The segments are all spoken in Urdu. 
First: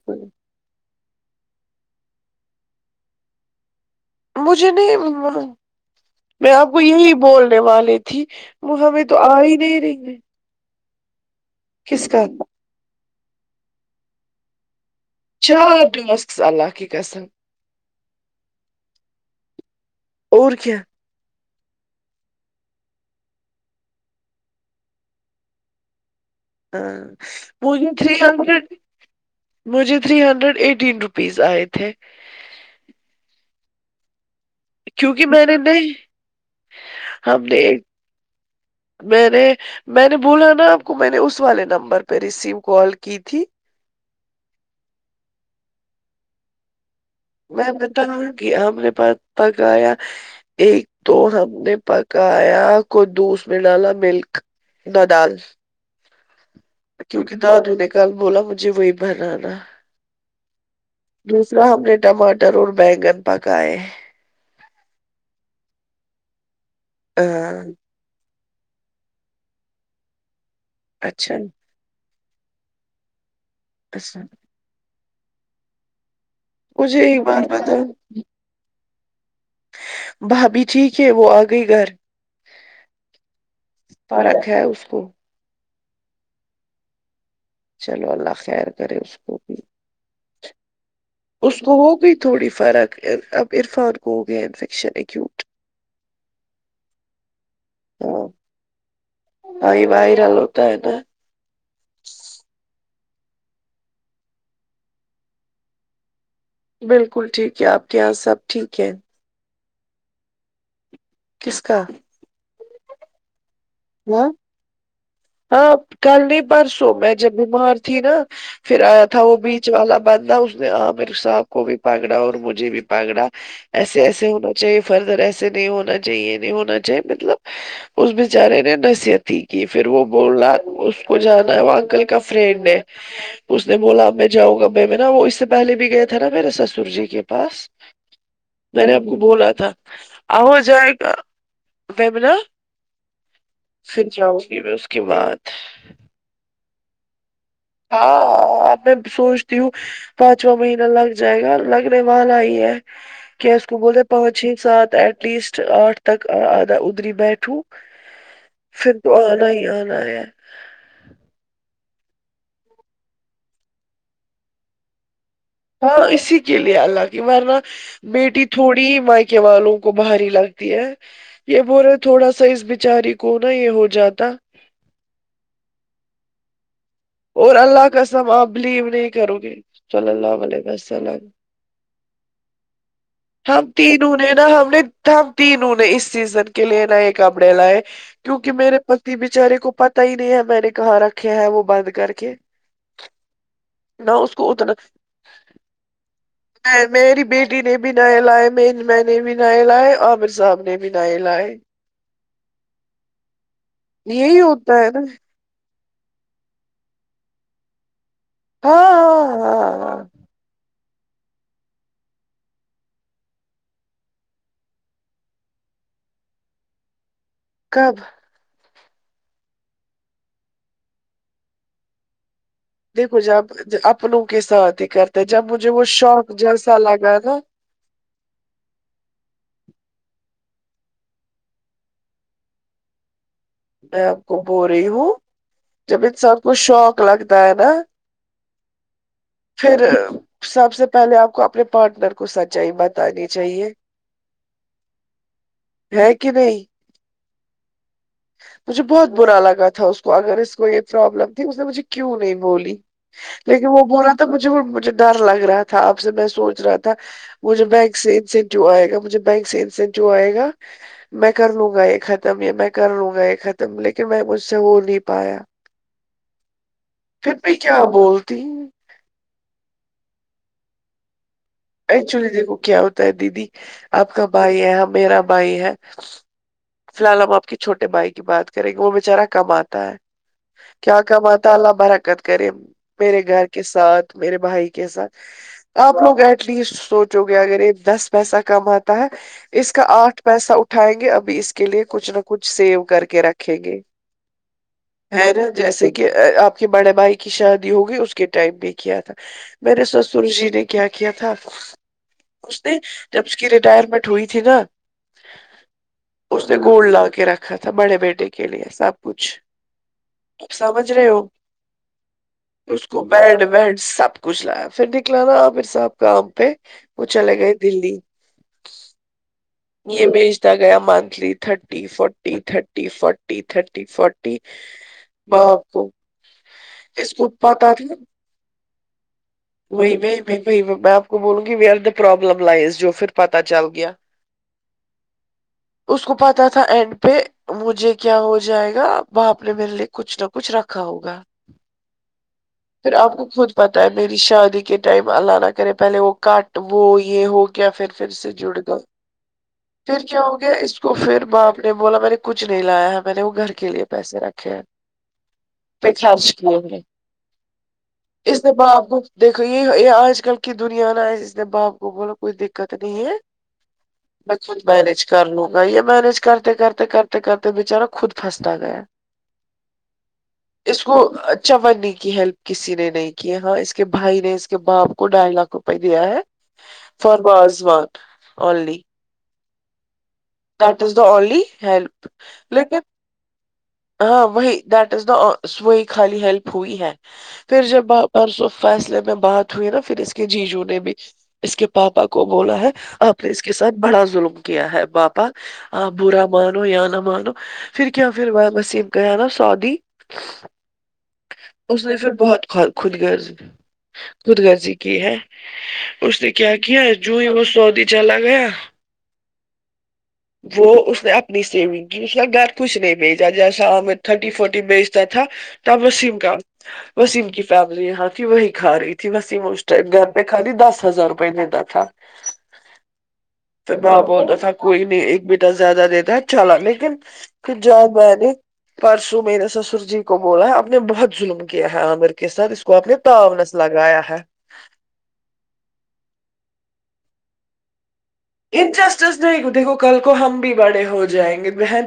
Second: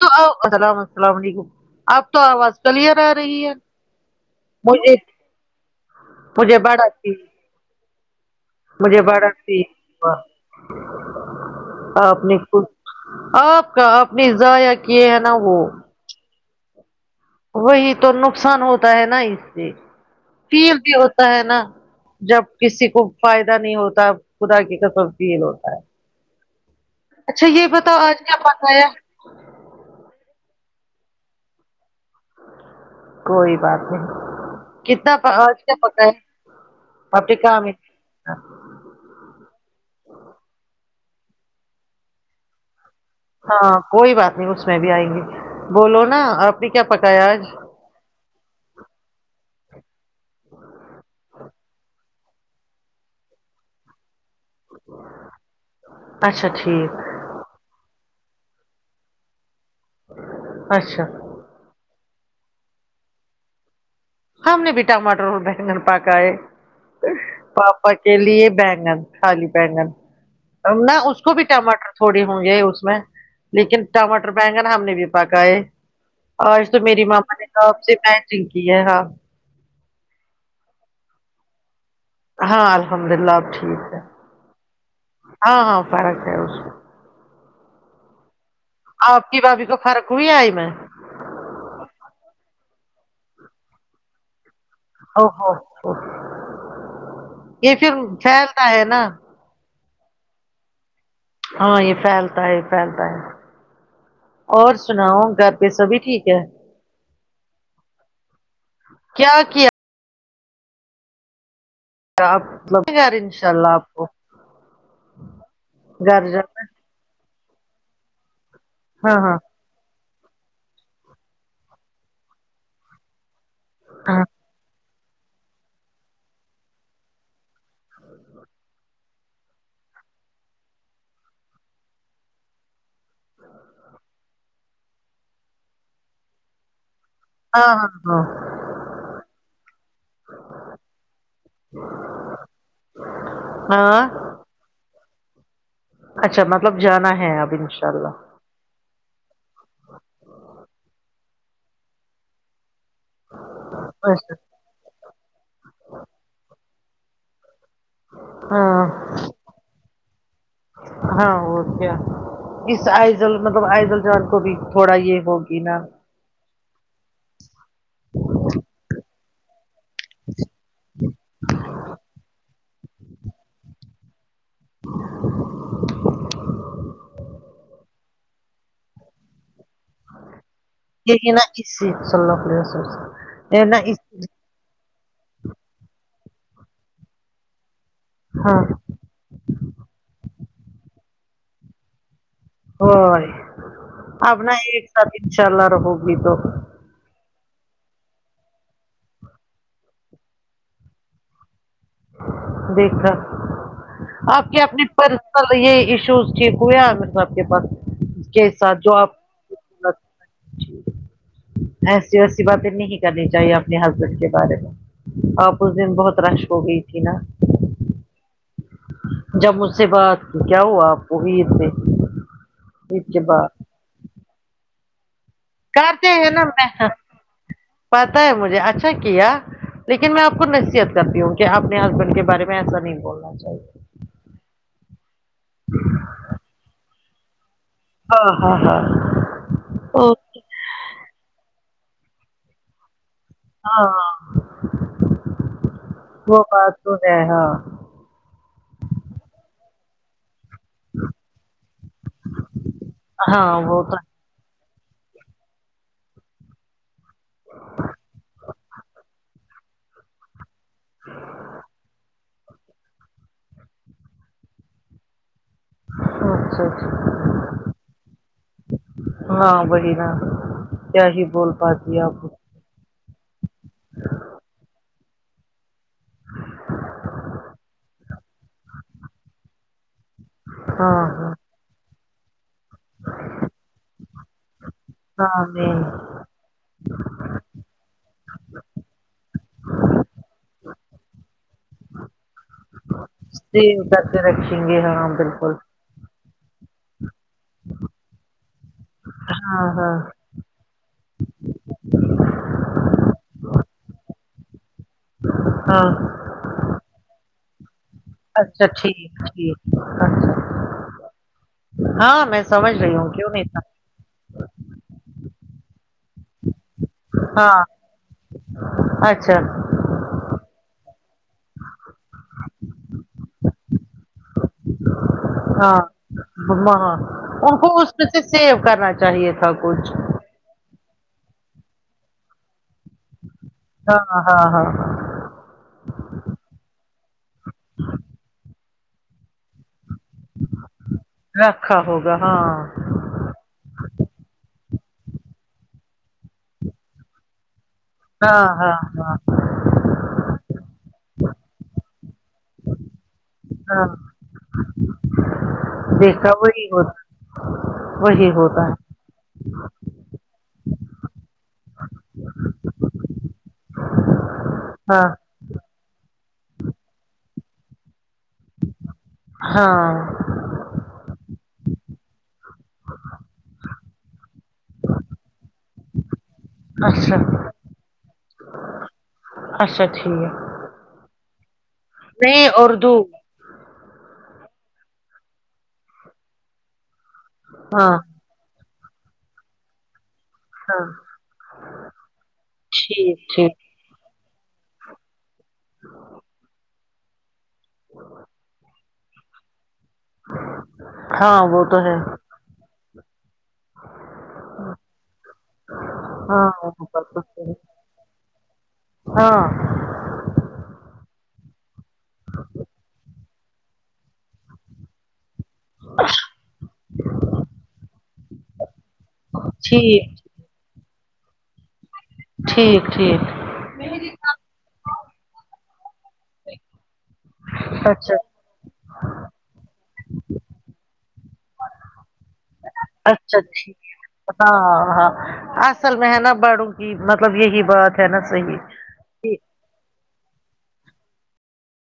تو السلام السلام علیکم آپ تو آواز کلیئر آ رہی ہے مجھے نہیں میں مجھے آپ کو بڑا اچھی یہی بولنے والی تھی وہ مجھے ہمیں تو بڑا آ ہی اچھی نہیں رہیں آپ نے کچھ آپ کا آپ نے ضائع کیے ہیں ا جار بھی مستس اللہ کے قسم وہی تو نقصان ہوتا ہے نا اس سے اور کیا فیل بھی ہو ہے نا جب کسی کو فائدہ نہیں ہوتا خدا کی کسم فیل ہوتا ہے ہاں اچھا یہ پورے بتاؤ تھری آج کیا ہڈریڈ پکایا مجھے تھری ہنڈریڈ ایٹین روپیز آئے تھے کوئی بات نہیں کتنا کیونکہ میں نے کیا نہیں پکا ہے آپ کے ہم نے کام ہاں میں نے میں نے بولا نا آپ کو میں نے اس والے نمبر پہ ریسیو کال کی تھی ہاں کوئی بات نہیں اس میں بھی آئیں گی بولو نا آپ نے کیا پکایا آج میں بتاؤں گی اور اپ نے پکایا ایک تو ہم نے پکایا کوئی خدوس میں ڈالا ملک ددال اچھا ٹھیک کیونکہ دادو نے کل بولا مجھے وہی بنانا اچھا دوسرا ہم نے ٹماٹر اور بینگن پکائے ہم نے بھی ٹماٹر اور بیگن پکائے ہاں پاپا کے لیے بیگن خالی بیگن نہ اس اچھا کو بھی ٹماٹر تھوڑے ہوں گے اس میں لیکن اچھا ٹماٹر بینگن ہم نے بھی پکا ہے اور تو مجھے میری ایک ماما نے بات توپ بتاؤ سے مٹن کی ہے ہاں بھابھی ٹھیک ہے وہ آ گئی گھر ہاں الحمد للہ اب ٹھیک ہے فرق ہے اس کو ہاں ہاں فرق ہے اس میں چلو اللہ خیر کرے اس آپ کی بھی بھابھی کو فرق ہوئی آئی میں اس کو ہوگئی تھوڑی فرق اب عرفان کو ہو گیا انفیکشن ایک او ہو یہ پھر ہاں پھیلتا ہے نا ہاں یہ وائرل ہوتا ہے نا ہاں یہ پھیلتا ہے یہ پھیلتا ہے اور سناؤ گھر پہ سبھی ٹھیک ہے بالکل ٹھیک ہے آپ کے یہاں سب ٹھیک ہے کیا کیا کس کا آپ [unintelligible] ان شاء اللہ آپ کو ہاں ہاں گھر کل نہیں جانا پرسوں میں جب بیمار تھی نا پھر آیا ہے؟ ہاں تھا ہاں وہ بیچ والا بندہ اس نے آمر صاحب کو بھی پکڑا اور مجھے بھی پکڑا ایسے ہاں ایسے ہونا چاہیے فردر ایسے نہیں ہونا چاہیے یہ نہیں ہونا چاہیے مطلب اس بچارے نے نصیت ہی کی پھر وہ بولا اس کو جانا ہے وہ انکل کا فرینڈ ہے اس نے بولا میں جاؤں گا میں ناں وہ اس سے پہلے بھی گیا تھا نا میرے سسر جی کے پاس ہاں ہاں ہاں میں نے آپ کو بولا تھا آ ہوجائے ناں ہاں پھر ہاں جاؤں گی میں اس کے بعد اچھا مطلب جانا ہے ابھی ہاں میں سوچتی ہوں پانچواں مہینہ لگ جائے گا لگنے والا ہی ہے کیا اس کو بولے اچھا پانچ چھ سات ایٹ لیسٹ آٹھ تک آدھا ادری بیٹھوں ہاں پھر تو آنا ہی آنا ہے ہاں اور کیا اس آئزل مطلب آئزل جان کو بھی تھوڑا یہ ہوگی ناں ہاں اسی کے لیے اللہ کی ورنہ بیٹی تھوڑی ہی مائیکے والوں کو بھاری لگتی ہے یہ بولے تھوڑا سا اس بچاری کو ناں یہ ہو جاتا [inaudible] اور اللہ کا قسم آپ بلیو نہیں کرو گے صلی اللہ علیہ وسلم یہی نا اسی صلی اللہ علیہ وسلم یہ ہم نا اس تینوں ناں ہم نے ہم تینوں نے اس سیزن کے لیے ناں نئے کپڑے لائے کیونکہ ہاں میرے بیچارے کو پتا ہی نہیں ہے میں نے کہاں رکھے ہیں وہ بند کر کے ہو نہ اس کو اپنا اتنا ایک ساتھ ان شاء اللہ رہوگی تو میں میری بیٹی نے بھی نئے لائے میں نے بھی نئے لائے عامر صاب نے بھی نئے لائے دیکھا یہی آپ کے ہوتا اپنی ہے نا پر یہ ایشوز ٹھیک ہوئے مطلب آپ کے پاس اس کے ساتھ ہاں جو آپ ہاں ہاں ایسی ویسی باتیں نہیں کرنی چاہیے اپنے ہسبینڈ کے بارے میں آپ اس دن بہت رش ہو گئی تھی ناں کب جب مجھ سے بعد کیا ہوا آپ کو عید پہ عید دیکھو کے جب بعد اپنوں کے ساتھ ہی کرتے جب مجھے وہ کرتے شوک ہیں نا جیسا میں لگا ناں پتا ہے مجھے اچھا کیا لیکن میں آپ کو نصیحت کرتی ہوں کہ اپنے ہسبینڈ کے بارے میں ایسا نہیں بولنا چاہیے میں آپ کو بو رہی ہوں جب انسان کو شوک لگتا ہے ناں ہاں ہاں ہاں پھر او سب سے پہلے آپ کو اپنے پارٹنر کو سچائی بت تانی چاہیے ہاں ہے کہ وہ نہیں بات ہے ہاں مجھے بہت برا لگا تھا اس تو اگر اس کو یہ پرابلم تھی اس نے مجھے کیوں نہیں بولی لیکن وہ بولا تو مجھے مجھے ڈر لگ رہا تھا آپ سے میں سوچ رہا تھا مجھے بینک سے انسینٹیو آئے گا مجھے بینک سے انسینٹیو آئے گا میں کر لوں گا یہ ختم یہ میں کر لوں گا یہ ختم لیکن میں مجھ سے ہو نہیں پایا اچھا اچھا پھر بھی کیا بولتی ہاں وہی نا کیا ہی بول پاتی آپ ایکچولی دیکھو کیا ہوتا ہے دیدی آپ کا بھائی ہے میرا بھائی ہے فی الحال ہم آپ کے چھوٹے بھائی کی بات کریں گے وہ بچارہ کماتا ہے کیا ہاں ہاں کماتا اللہ برکت کرے میرے گھر کے ساتھ میرے بھائی کے ساتھ ہاں میں آپ لوگ ہے ایٹ لیسٹ سوچو گے اگر یہ دس پیسہ کماتا ہے اس کا آٹھ پیسہ اٹھائیں گے ابھی اس کے لیے کچھ نہ کچھ سوے کر کے رکھے [unintelligible] جی ہے نا جیسے کہ آپ بڑے بھائی کی شادی ہوگئی اس کے ٹائم بھی کیا تھا ہاں میرے ہاں سسر جی نے کیا تھا اس نے جب اس کی ریٹائرمنٹ ہوئی تھی نا ہاں اس نےگولڈ لا کے رکھا تھا بڑے بٹے کے لیے اچھا سب ٹھیک کچھ ٹھیک اچھا سمجھ رہے ہو ہاں میں سمجھ اس رہی کو ہوں کیوں بیڈ نہیں ویڈ سمجھ۔ سب کچھ لیا پھر نکلا نا آمر صاحب کام پہ وہ چلے گئے ہاں دلی اچھا یہ بھیجتا گیا monthly thirty forty thirty forty thirty forty باپ ہاں کو ہاں اس کو ان پتا اس تھا میں سیو کرنا چاہیے تھا ب وہ میں آپ کو بولوں گی we are the problem lies جو پھر پتا چل گیا ہاں ہاں ہاں اس کو پتا تھا اینڈ پہ مجھے کیا ہو جائے گا باپ نے مل نے کچھ نہ کچھ رکھا ہوگا رکھا ہوگا ہاں پھر آپ کو خود پتہ ہے میری شادی کے ٹائم اللہ نہ کرے پہلے وہ کٹ وہ یہ ہو گیا پھر پھر سے ہاں جڑ ہاں گیا ہاں پھر کیا ہو گیا اس کو پھر باپ نے بولا میں نے کچھ نہیں لایا ہے میں نے وہ گھر کے لیے ہاں پیسے رکھے ہیں پہ دیکھا خرچ کیے وہی گے ہوتا وہی ہو اس نے باپ کو دیکھو یہ یہ آج کل کی دنیا ہے نا باپ کو بولا کوئی دکت نہیں ہے میں خود مینج ہاں کرلوں گا یہ مینج کرتے کرتے کرتے کرتے بچارا خود پھستا گیا ہاں اس کو اچھا بنے کی ہیلپ کسی نے نہیں کی ہاں اس کے بھائی نے اس کے باپ کو ڈھائی لاکھ روپے دیا ہے فار اچھا بازوان اونلی اچھا ٹھیک ہے that is the only help لیکن اردو ہاں وہی ڈیٹ از دا ا وہی خالی ہیلپ ہوئی ہے پھر جب ہاں اور سب فیصلے میں بات ہوئی نا پھر اس کے جی جو نے ہاں بھی اس کے پاپا کو بولا ہے ٹھیک آپ نے اس کے ٹھیک ساتھ بڑا ظلم کیا ہے باپا آپ برا مانو یا نہ مانو پھر کیا پھر پاپا آصف گیا نا سعودی ہاں وہ تو اس نے ہے پھر بہت بہت خود غرض خود غرضی کی ہے اس نے ہاں کیا وہ کیا بات جوں تو ہی وہ صحیح سعودی چلا گیا ہاں وہ اس نے اپنی سیونگ کی اس گھر کچھ نہیں بھیجا جیسا ہمیں تھرٹی فورٹی بھیجتا تھا تب وسیم کا وسیم کی فیملی یہاں تھی وہی کھا رہی تھی وسیم اس ٹائم گھر ٹھیک میں خالی دس ہزار روپئے دیتا تھا ٹھیک ٹھیک پھر باپ بولتا تھا کوئی نہیں ایک بیٹا زیادہ دیتا چلا لیکن پھر جب اچھا پرسوں میںرے سسر جی کو بولا آپ نے بہت ظلم کیا ہے عامر کے ساتھ اس کو اپ نے اچھا پاؤنس لگایا ہے ٹھیک ہاں ہاں اصل میں ہے نا بڑوں کی مطلب یہی بات ہے نا صحیح انجسٹس دیکھو دیکھو کل کو ہم بھی بڑے ہو جائیں گے بہن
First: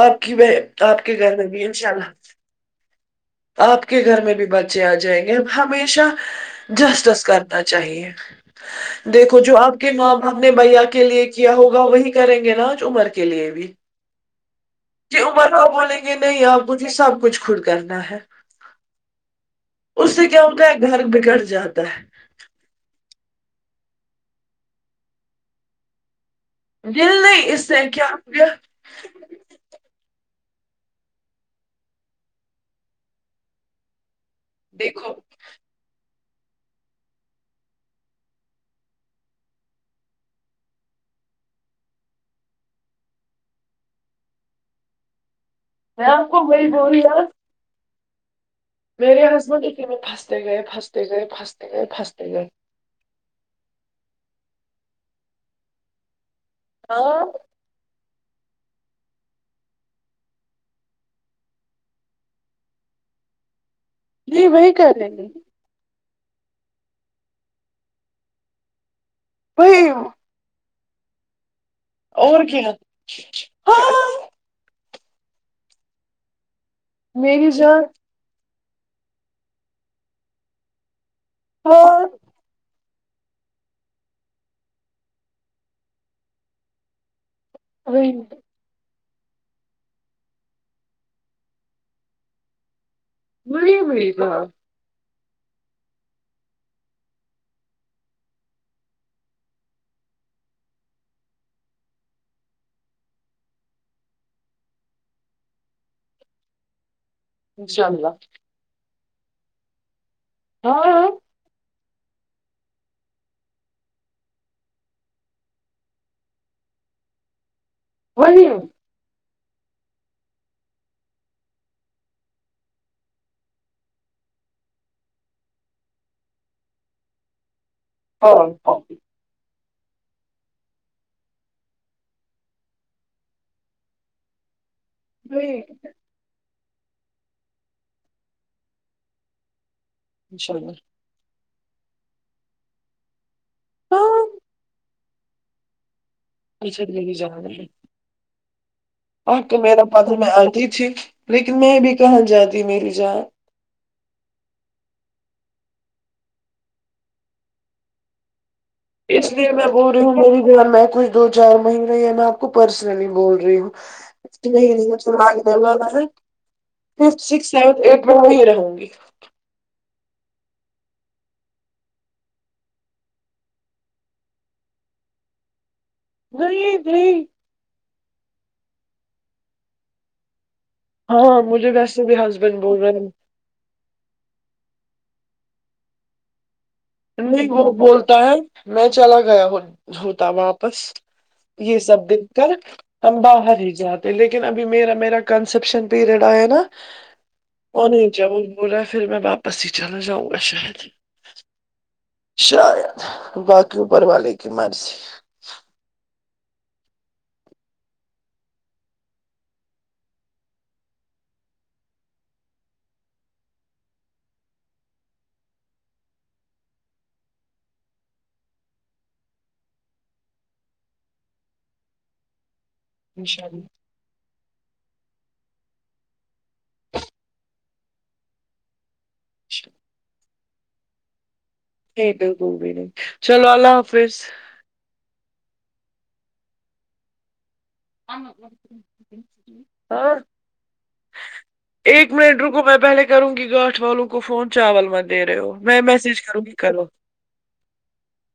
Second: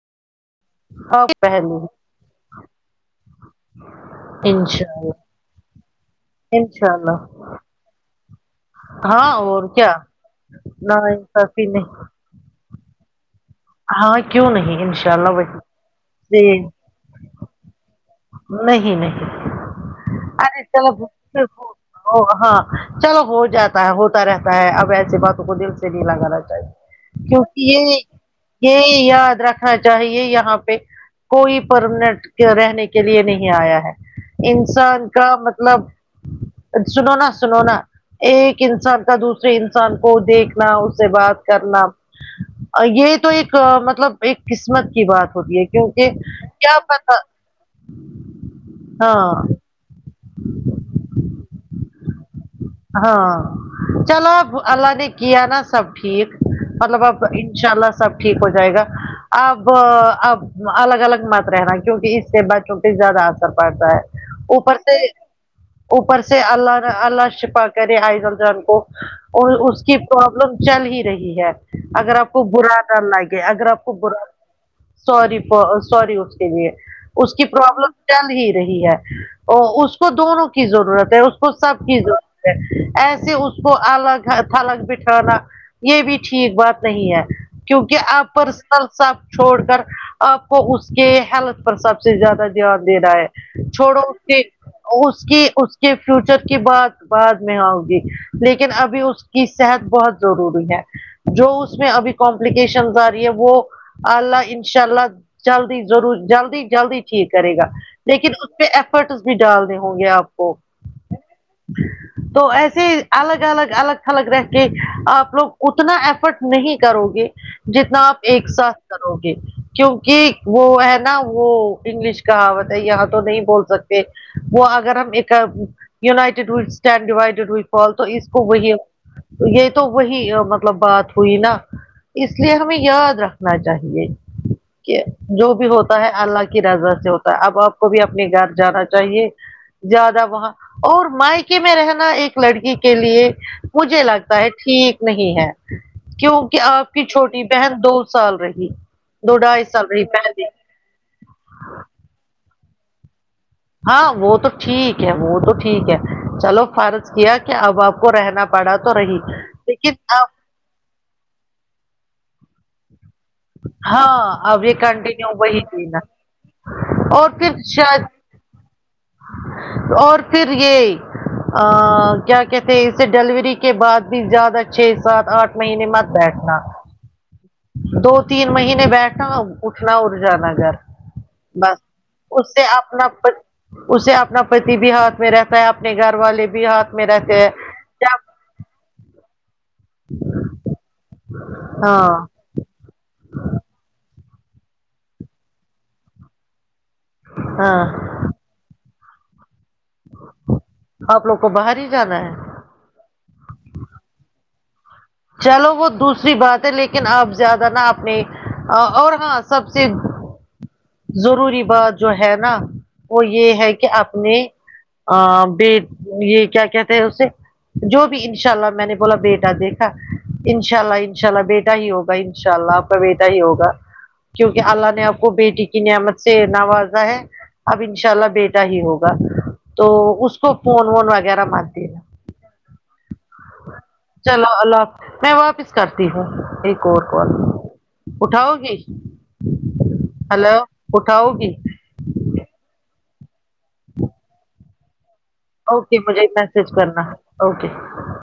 آپ کی بہ آپ کے اور گھر میں بھی پہلو انشاء اللہ آپ کے گھر میں بھی بچے انشاء آ اللہ جائیں گے ہم ہمیشہ انشاء جسٹس اللہ کر نا چاہیے ہاں دیکھو جو اور آپ کے کیا ماں باپ نے بھیا نا کے لیے کیا انصافی ہوگا نہیں وہی کریں گے نا آج عمر کے لیے بھی ہاں کیوں نہیں انشاء جی اللہ عمر وہی کو بولیں گے نہیں جی اب مجھے سب کچھ خود کرنا ہے نہیں نہیں اس سے کیا ارے ہوتا ہے گھر بگڑ جاتا ہے [unintelligible] ہاں چلو ہو جاتا ہے ہوتا رہتا ہے اب ایسی باتوں کو دل سے نہیں لگانا دل چاہیے نہیں اس کیونکہ سے یہ کیا ہو گیا یہ یاد رکھ نا چاہیے یہاں پہ کوئی پرمننٹ رہنے کے لیے نہیں آیا ہے انسان دیکھو کا مطلب سنونا سنونا ایک انسان کا دوسرے انسان کو دیکھنا اس سے بات کرنا یہ تو ایک مطلب ایک قسمت کی بات ہوتی ہے میں کیونکہ آپ کو وہی کیا بول رہی پتا ہوں میرے ہاں ہسبینڈ اسی میں پھستے گئے پھستے گئے پھستے گئے پھستے گئے ہاں چلو اب اللہ نے کیا نا سب ٹھیک مطلب اب ہاں ان شاء اللہ سب ٹھیک ہو جائے گا اب اب الگ الگ مت رہنا کیونکہ اس سے بچوں پہ زیادہ اثر پڑتا ہے نہیں وہی اوپر کر سے رہے ہیں اوپر سے اللہ اللہ شفا کرے ائیزن جان کو اور اس وہی کی پرابلم چل ہی رہی ہے اگر آپ کو اور کیا برا نہ لگے اگر آپ کو ہاں برا سوری فار سوری اس کے لیے اس کی میری جان پرابلم چل ہی رہی ہے اس کو دونوں کی ضرورت ہے اس کو سب کی ہاں ضرورت ایسے اس کو الگ تھلگ بٹھانا یہ بھی ٹھیک بات نہیں ہے کیونکہ وہی آ پر سب چھوڑ کر آپ کو اس کے حالت پر سب سے زیادہ دھیان دینا ہے وہی چھوڑو میری اس کے جان اس کی اس کے فیوچر کے بعد بعد میں آؤ گی لیکن ابھی اس کی صحت بہت ضروری ہے جو اس میں ابھی کمپلیکیشن آ رہی ہے وہ اللہ انشاء اللہ جلدی ضرور جلدی جلدی چی کرے گا انشاء اللہ لیکن اس پہ ایفرٹس بھی ڈالنے ہوں گے آپ کو اور تو ایسے الگ الگ الگ تھلگ رہ کے آپ لوگ اتنا ایفرٹ نہیں کرو گے جتنا آپ وہی ایک ساتھ ہاں کرو گے کیونکہ وہ ہے نا وہ انگلش کہاوت ہے یہاں تو نہیں بول سکتے وہ اگر ہم ایک united we stand divided we fall تو اس کو وہی یہ تو وہی مطلب بات ہوئی نہ اس لیے ہمیں یاد رکھنا چاہیے کہ جو وہی بھی ہوتا ہے اللہ کی رضا سے ہوتا ہے اب آپ کو بھی اپنے گھر جانا چاہیے زیادہ وہاں انشاء اللہ اور مائکے میں رہنا ایک لڑکی کے لیے مجھے ہاں لگتا ہے ٹھیک نہیں ہے کیوں کہ اچھا آپ کی میری چھوٹی بہن دو سال رہی آ دو تو ڈھائی میرا سال رہی حاتوں میں پہلے آتی تھی لیکن میں بھی کہاں جاتی میری جان ہاں وہ تو ٹھیک ہے وہ تو ٹھیک ہے چلو فرض کیا کہ اب آپ کو رہنا پڑا تو رہی اس لیے میں بول لیکن رہی ہوں اب میری گھر میں کچھ دو چار مہینے میں آپ کو پرسنلی بول رہی ہوں [unintelligible] ہاں اب یہ کنٹینیو وہی دینا ففتھ اور سکس پھر سیونت شاید ایٹ میں وہ ہی رہوں گی اور پھر یہ آ کیا کہتے ہیں اسے ڈیلیوری کے بعد بھی زیادہ چھ سات آٹھ مہینے مت بیٹھنا نہیں نہیں دو تین مہینے بیٹھا اٹھنا اور جانا گھر ہاں مجھے بس ویسے بھی اس ہسبینڈ سے بول رہے اپنا ہیں اسے اپنا پتی بھی ہاتھ میں رہتا ہے اپنے گھر والے بھی ہاتھ میں رہتے نہیں ہیں وہ بولتا ہے جب میں چلا گیا ہوں ہوتا واپس یہ سب ہاں دن ہم باہر ہی جاتے لیکن ابھی میرا میرا کنسپشن پیریڈ آیا نا ہاں وہ نہیں جآ بول رہا پھر میں واپس ہی چلا جاؤں گا شاید آپ لوگ کو باہر ہی جانا ہے شاید باقی اوپر والے کی مرضی چلو وہ دوسری بات ہے لیکن اپ زیادہ نہ اپنے اور اور ہاں سب چیز ضروری بات جو ہے نا وہ یہ ہے کہ اپنے ا بی یہ کیا کہتے ہیں اسے جو بھی انشاء اللہ میں نے بولا بیٹا دیک ان شاء اللہ ان شاء اللہ بیٹا ہی ہوگا ان شاء اللہ آپ کا بیٹا ہی انشاء ہوگا اللہ کیونکہ اللہ نے آپ کو بیٹی کی نعمت سے ناوازا ہے اب ان شاء اللہ بے بیٹا ہی ہوگا تو اس کو فون وون وغیرہ مان نہیں ب بھی نہیں چلو اللہ حافظ ال میں واپس کرتی ہوں ایک اور کال اٹھاؤ گی ہاں ہیلو اٹھاؤ گی ایک منٹ رکو میں پہلے کروں گی گاھ والوں کو فون چاول مت دے رہے ہو میں اوکے مجھے کروں گی میسج کرو کرنا اوکے